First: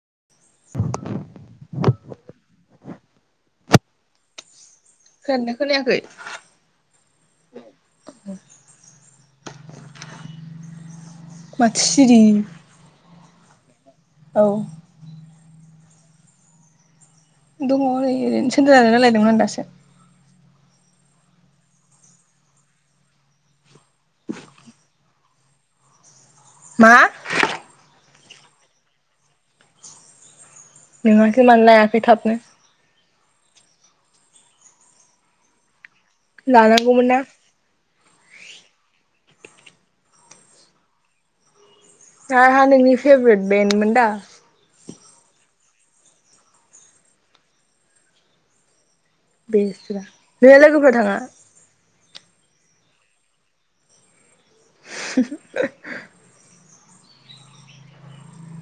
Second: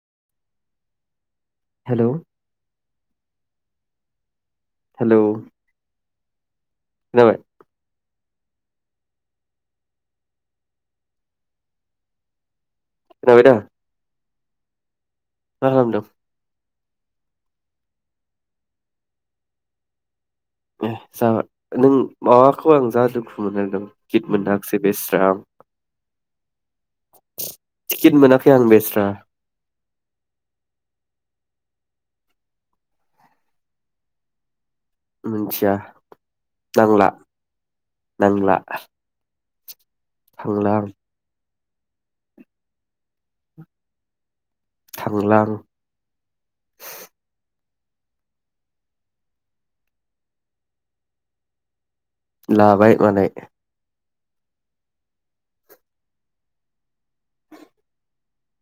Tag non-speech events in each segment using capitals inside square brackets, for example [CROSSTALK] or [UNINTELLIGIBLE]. [INAUDIBLE] Hello hello खोनादों ना खोनायाखै? खोनाबाय? [INAUDIBLE] माथो सिरि जाबायदा? औ मा खालामदों? दङ ओरै ओरैनोसो रायलायदोंमोन आं दासो। ए जाबा नों माबाखौ आं जा दुखु मोननानै दं कित मोनाखिसै बेस्रा आं मा टिकेट मोनाखै आं बेस्रा नोङासो मानो लायाखै थाबनो मोनथिया लानांगौमोन ना नांला थांला आं जाहा नोंनि फेभरेट बेन्डमोन दा? थांलां बेसरा नोंहा लोगोफोरा थाङा लाबाय मालाय [UNINTELLIGIBLE]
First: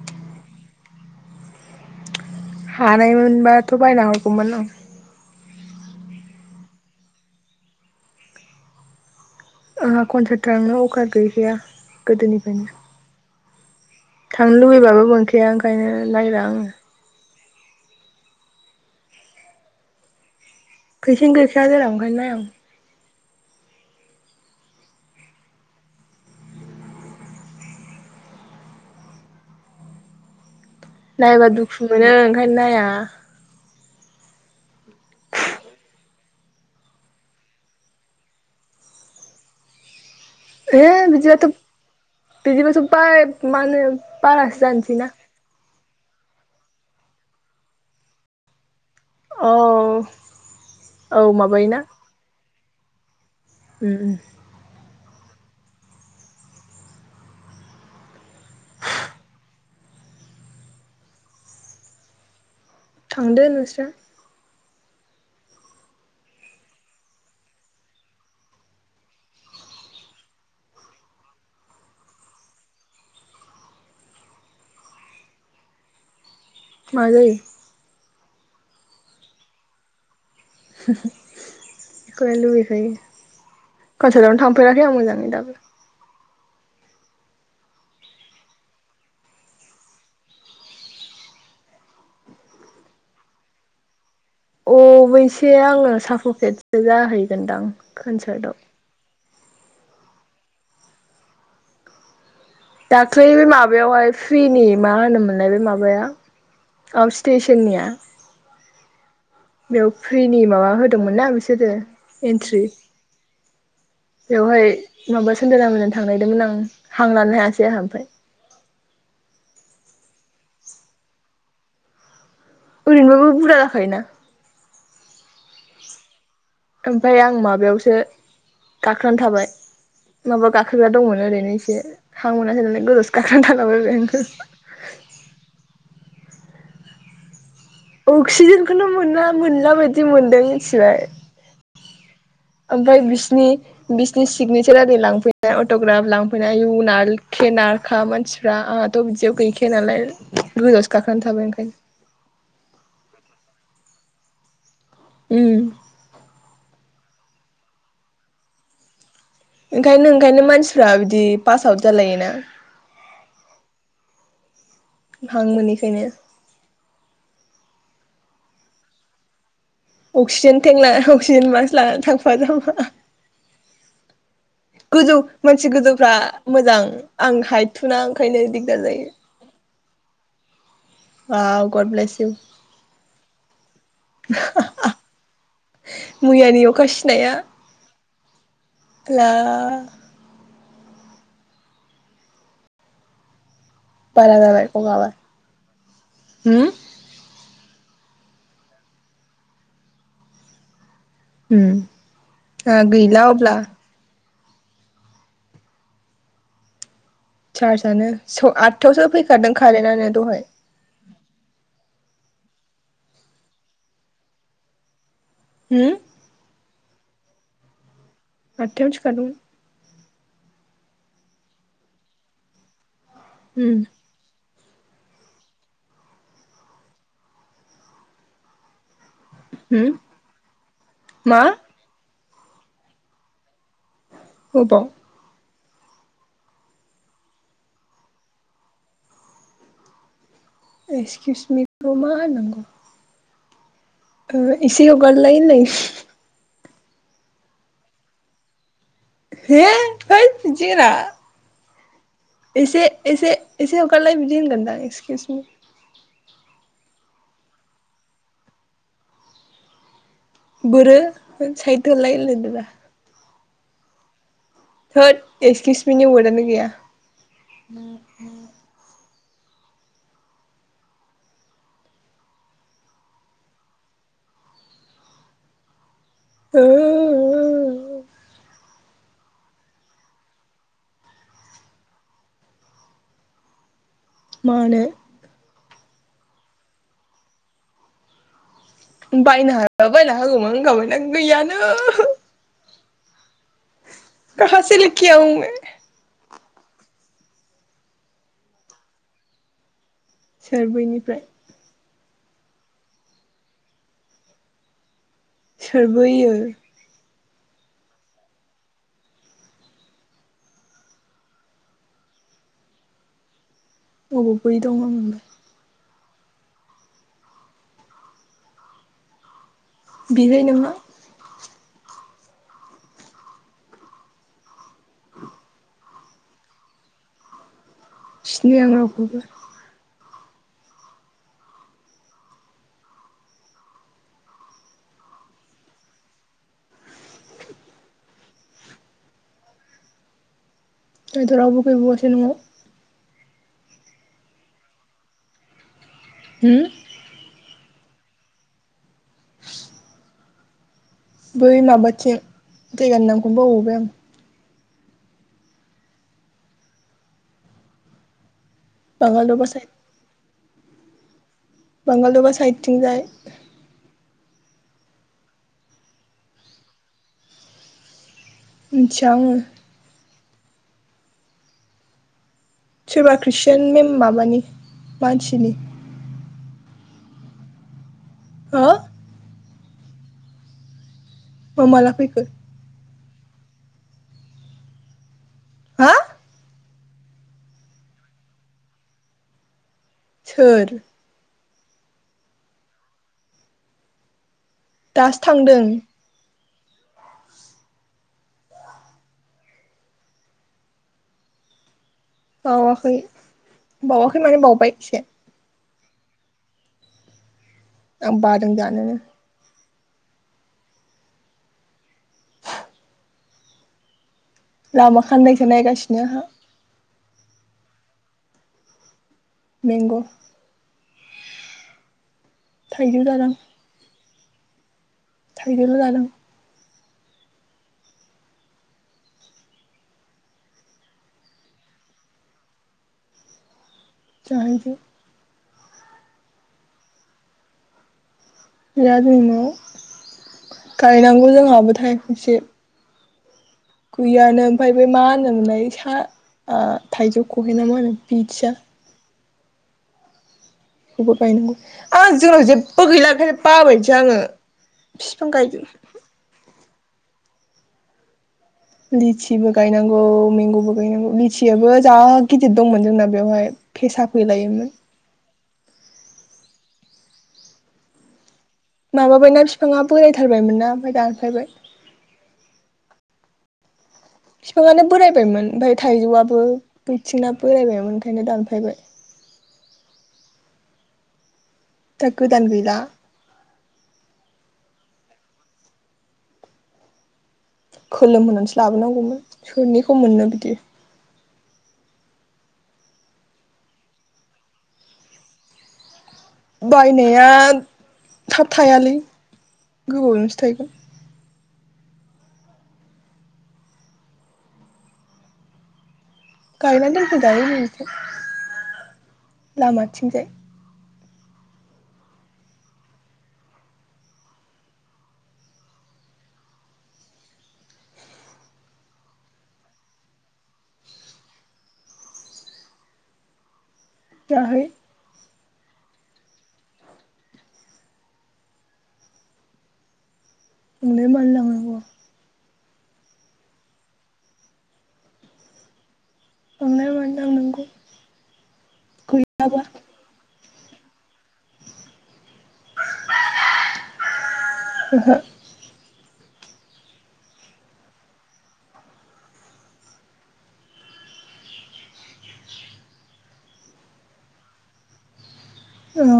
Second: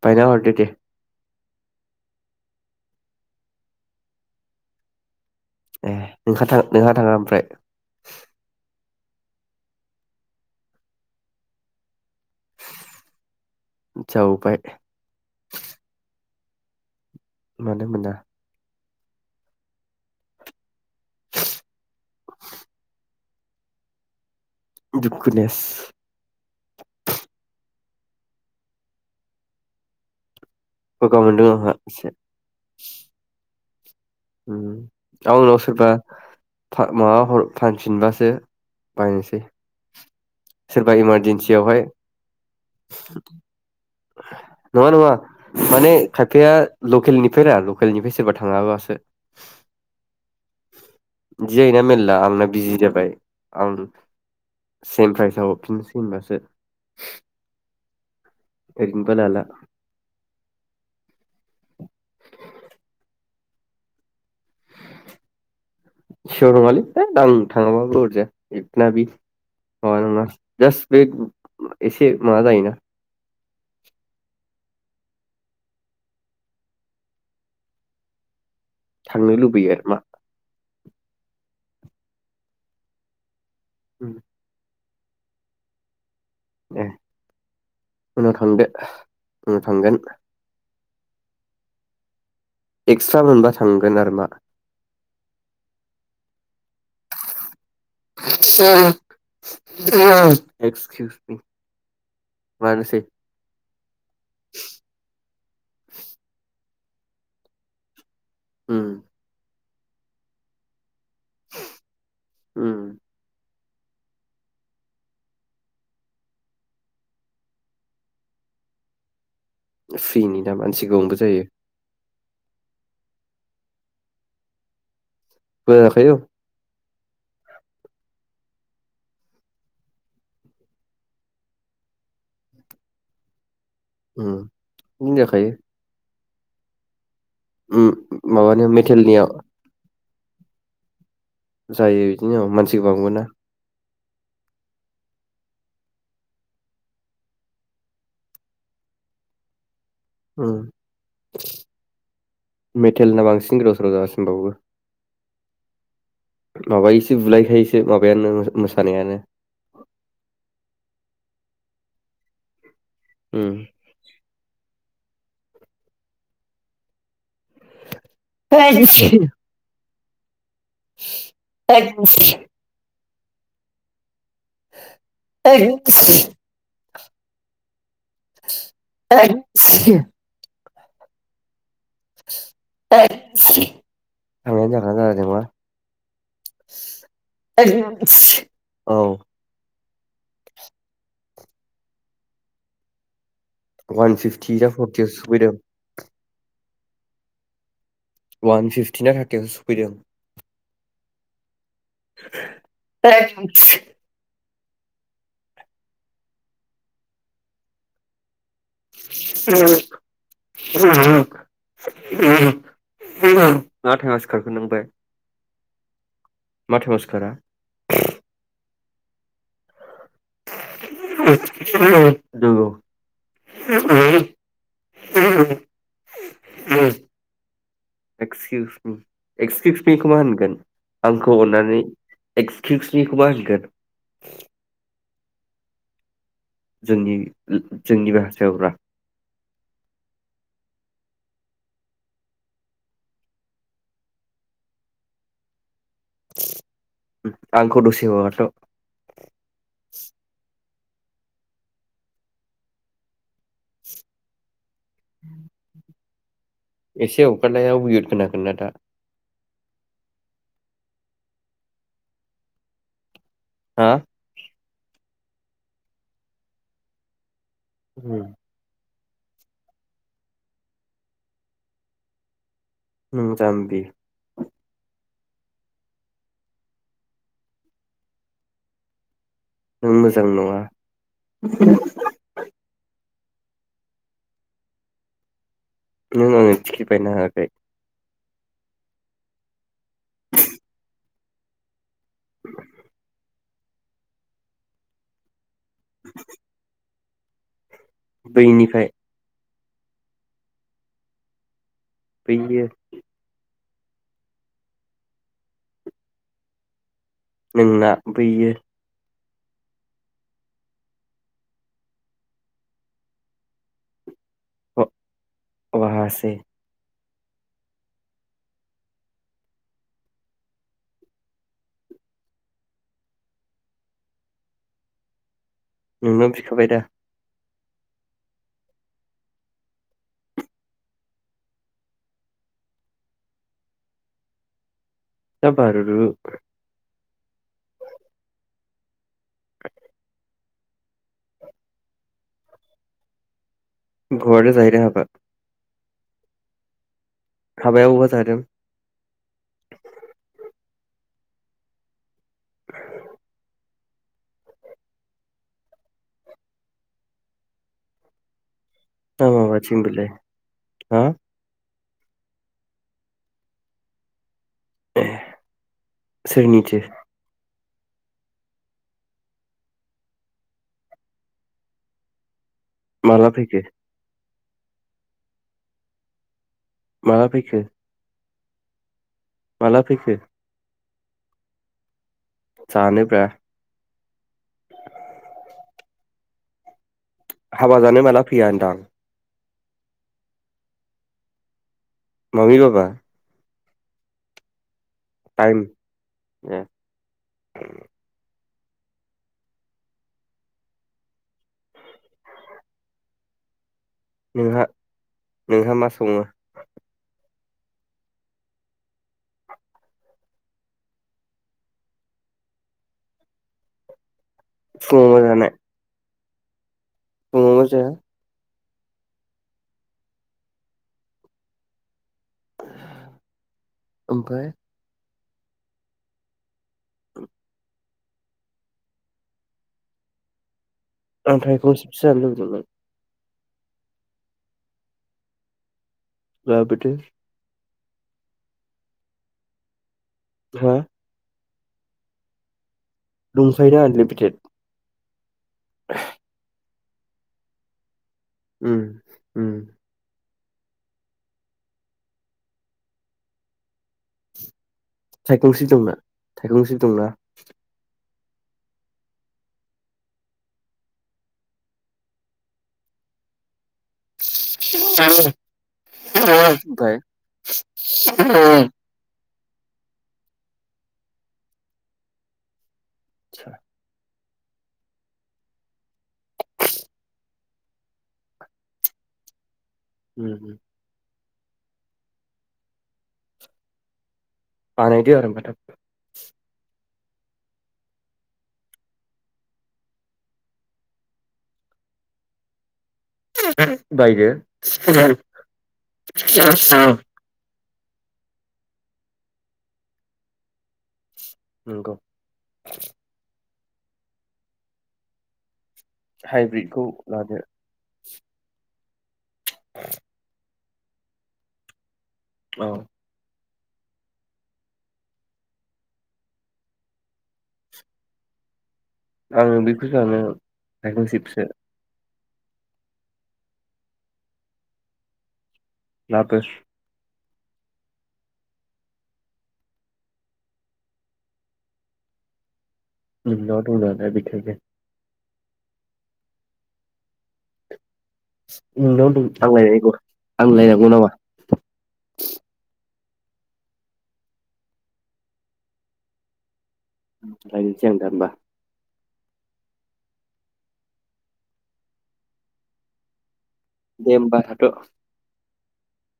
बायना हरदो दे हानायमोनबाथ बायना हरगौमोन ए नोंहा थां नोंहा थाङा ओमफ्राय आंहा कनथ्राक्ट थांनो अकार गैखाया गोदोनिफ्रायनो जावबाय थांनो लुबैबाबो मोनखाया ओंखायनो नागिरा आङो मोनो मोना फैसायानो गैखाया जेराव ओंखायनो नायां दुखुनेस [UNINTELLIGIBLE] गगा मोनदों नायबा आंहा दुखु मोनो एसे ओंखायनो नाया ओम गावनाव सोरबा फा माबा हर फानफिनबासो बायनोसै सोरबा ओहो बिदिबाथ इमारजेन्सियावहाय बिदिबाथ' बाय माहोनो बारासो नङा जानसै नङा ना माने खायफाया लकेलनिफ्राय रा लकेलनिफ्राय सोरबा थाङाबासो औ औ बिदि जायोना माबायोना मेरला आंना बिजि जाबाय आं उम उम सेम प्राइस हरफिननोसै होनबासो ओरैनोबा लाला थांदो नोंस्रा सियर नङालै आं थाङाबाबो अरजाया माबा नङा जास्ट बे एसे माबा जायोना मा जायो थांनो लुबैयो आरो मा [UNINTELLIGIBLE] बेखौलाय लुगैखायो कालसारआवनो थांफेराखै आं मोजां ओं दाबो ए उनाव थांदो उनाव थांगोन एक्सट्रा मोनबा थांगोन आरो मा अे-बेसे आङो साफु फेद जाहैगोनदां कनसार्टआव एक्सकिउस मि मानोसै दाख्लै माबा बेयावहाय फ्रिनि मा होनोमोनलाय बे माबाया औ स्टेसननिया उम बेयाव फ्रिनि माबा हो होदोंमोन ना बिसोरो एन्ट्रि उम बेवहाय माबा सनदरामोनजों थांनायदोंमोन आं हां लानो हायासै आंहा ओमफफ्राय फ्रिनि दा मानसि गाोबांबो जायो ओरैनोबाबो बुरजा जाखायोना बुरजा जाखायो औ ओमफ्राय आं माबायावसो गाखोनानै थाबाय माबा गाखोग्रा दंमोन ओरैनो एसे हां मोनासै नालाय गोजावसो गाखोनानै थाबाय उम बिदिनो जाखायो उम माबानो अक्सिजेनखौनो मेटेलनिया मोनला मोनला बायदि दि मोन्दों मिथिबाय जायो बिदिनो औ मानसि गोबांमोन ना बिसनि सिगनेसार आरि लांफैनाय अटग्राफ लांफैनाय आयु नारखे नारखा मानसिफ्रा आंहाथ बिदियाव गैखाया नालाय उम गोजौ आवसो गाखोना थाबाय ओंखायनो मेथेलना बांसिन गोदावसोराव जागासिनो उम होनबाबो माबायस बुलायखायोसो माबायानो मोसानायानो फोरा बिदि पास आउट जालायोना ओम हां मोनिखायनो [UNINTELLIGIBLE] अक्सिजेन थें लाना अक्सिजन मासे लानानै थांफा जामबा गोजौ मानसि गोजौफ्रा मोजां आंहायथु थुना ओंखायनो दिगदार जायो [UNINTELLIGIBLE] औ [UNINTELLIGIBLE] थांनायानो जागोनना जानायनंला मैयानि [UNINTELLIGIBLE] [UNINTELLIGIBLE] हेल वान फिफ्टि ना फरटिआवसो सफैदों हय वान फिफटिना थारथियावसो सफैदों उम गैला अब्ला सारसआनो स आदथायावसो फैखादों कारेन्टनो दहाय मा टाइमाव सिखारखो नों ओमफाय होम मा टाइमाव सिखारा आथियावनो सुखादोंमोन नोंगौ उम [UNINTELLIGIBLE] एक्साइस किउस मि एक्सकिउस होम मिखौ मा होनगोन आंखौ मा अननानै एक्सकिउसमिखौ मा होनगोन अबाव जोंनि जोंनि भाषायावब्रा एक्साइस किउस मिखौ मा होननांगौ ओ इसे हगारलाय होननाय आंखौ दसे हगारथ हे है देना एसे एसे एसे हगारलाय बिदि होनगोन दां इसक्सइ किउस मि एसे हगारनायाव उइयेद खोनागोनना दा बोरो साइद होलाय होनलायदोब्रा हा थोद एस किसमिनि वदआनो गैया [INAUDIBLE] नों जाम्बि हो हो नों मोजां नङा मानो नों आनो टिकिट बायना होआखै बायनो हाबा बायना होगौमोन होनखाबायना गैयानो [INAUDIBLE] खाहासे लिखे आवो मे [INAUDIBLE] बैनिफ्राय सोर बैनिफ्राय बैयो सोर बैयो नोंना बैयो [UNINTELLIGIBLE] उहासे बिहै नोंहा नोंनाव बिखाबाय दा सिनाया आं रावखौबो जा बारुरु [INAUDIBLE] दिनैथ' रावबो गैबौआसो न'आव [UNINTELLIGIBLE] हो हाबायाव अमा जादों बै माबाथिं [UNINTELLIGIBLE] बावबोबाय आं मा बाङालदबा साइद माबाथिं बेलाय हा बांगालदबा साइदथिं जाय ए सोरनिथो मोनथिया आङो सोरबा माला फैखो खृस्टान मेम माबानि मानसिनि माला फैखो? हो माला फैखो? अ माला फैखो जानो ब्रा हा हाबा जानो माला फैया होनदां? सोर मामि बाबा दासो थांदों ओ बावाखै बावाखै माने नोंहा बावबाय एसे नोंहा मा सङो आ बादों जानोनो लामा फुङाव खान्दायसो नायगासिनो आंहा अमाबा जाया मेंंग' थाइजौ जादों ओमफाय थायजौल' जादों [UNINTELLIGIBLE] जाहैदो लाबोदो। जादोंनो हा गायनांगौ जोंहा खावसे दंखायोना आनलिमिटेड। मा होनोमोनलाय बेसा ओ थाइजौ खहेना माहोनो मोनथिया उम उम बेबो गायनांगौ ओं जोंनाव जेबबो गैला ओंखायनो बाबायसो आङो बिफां गायदों थाइखंस्रि दंना थाइखंस्रि दंना लिचिबो गायनांगौ मैगंबो गायनांगौ लिचियाबो जा गिदिर दंमोन जोंना बेवहाय फेसा फैलायोमोन [UNINTELLIGIBLE] ओमफाय [UNINTELLIGIBLE] माबाबायना फिफाङा बोरायथारबायमोन ना ओमफफाय दानफायबाय [UNINTELLIGIBLE] बिफाङानो बोरायबायमोन ओमफफाय थाइजौआबो बैथिंआ बोरायबायमोन ओंखायनो दानफायबाय हम दा गोदान गैला बानायदो खोलोम होनानैसो लाबोनांगौमोन सोरनिखौ मोननो बिदि बायदो बायनाया थाब थायालै गोबावजोंसो थायगोन। नंगौ हाइब्रिदखौ गायना लादो दोनफैजायो नैबिथिं लामाथिंजाय औ आङो बेखौसो जानो थाइखंस्रिखौसो जाहै लाबो नोंनो मानो लांनांगौ नोंनाव दं नालाय बेखायनो आंलाय मानो लांनांगौ नोंनाव दं आं गैयाबा लायनांगौ आंलायनांगौ नामा ओहो [UNINTELLIGIBLE] जों दानबा दे होमब्ला थाथ अ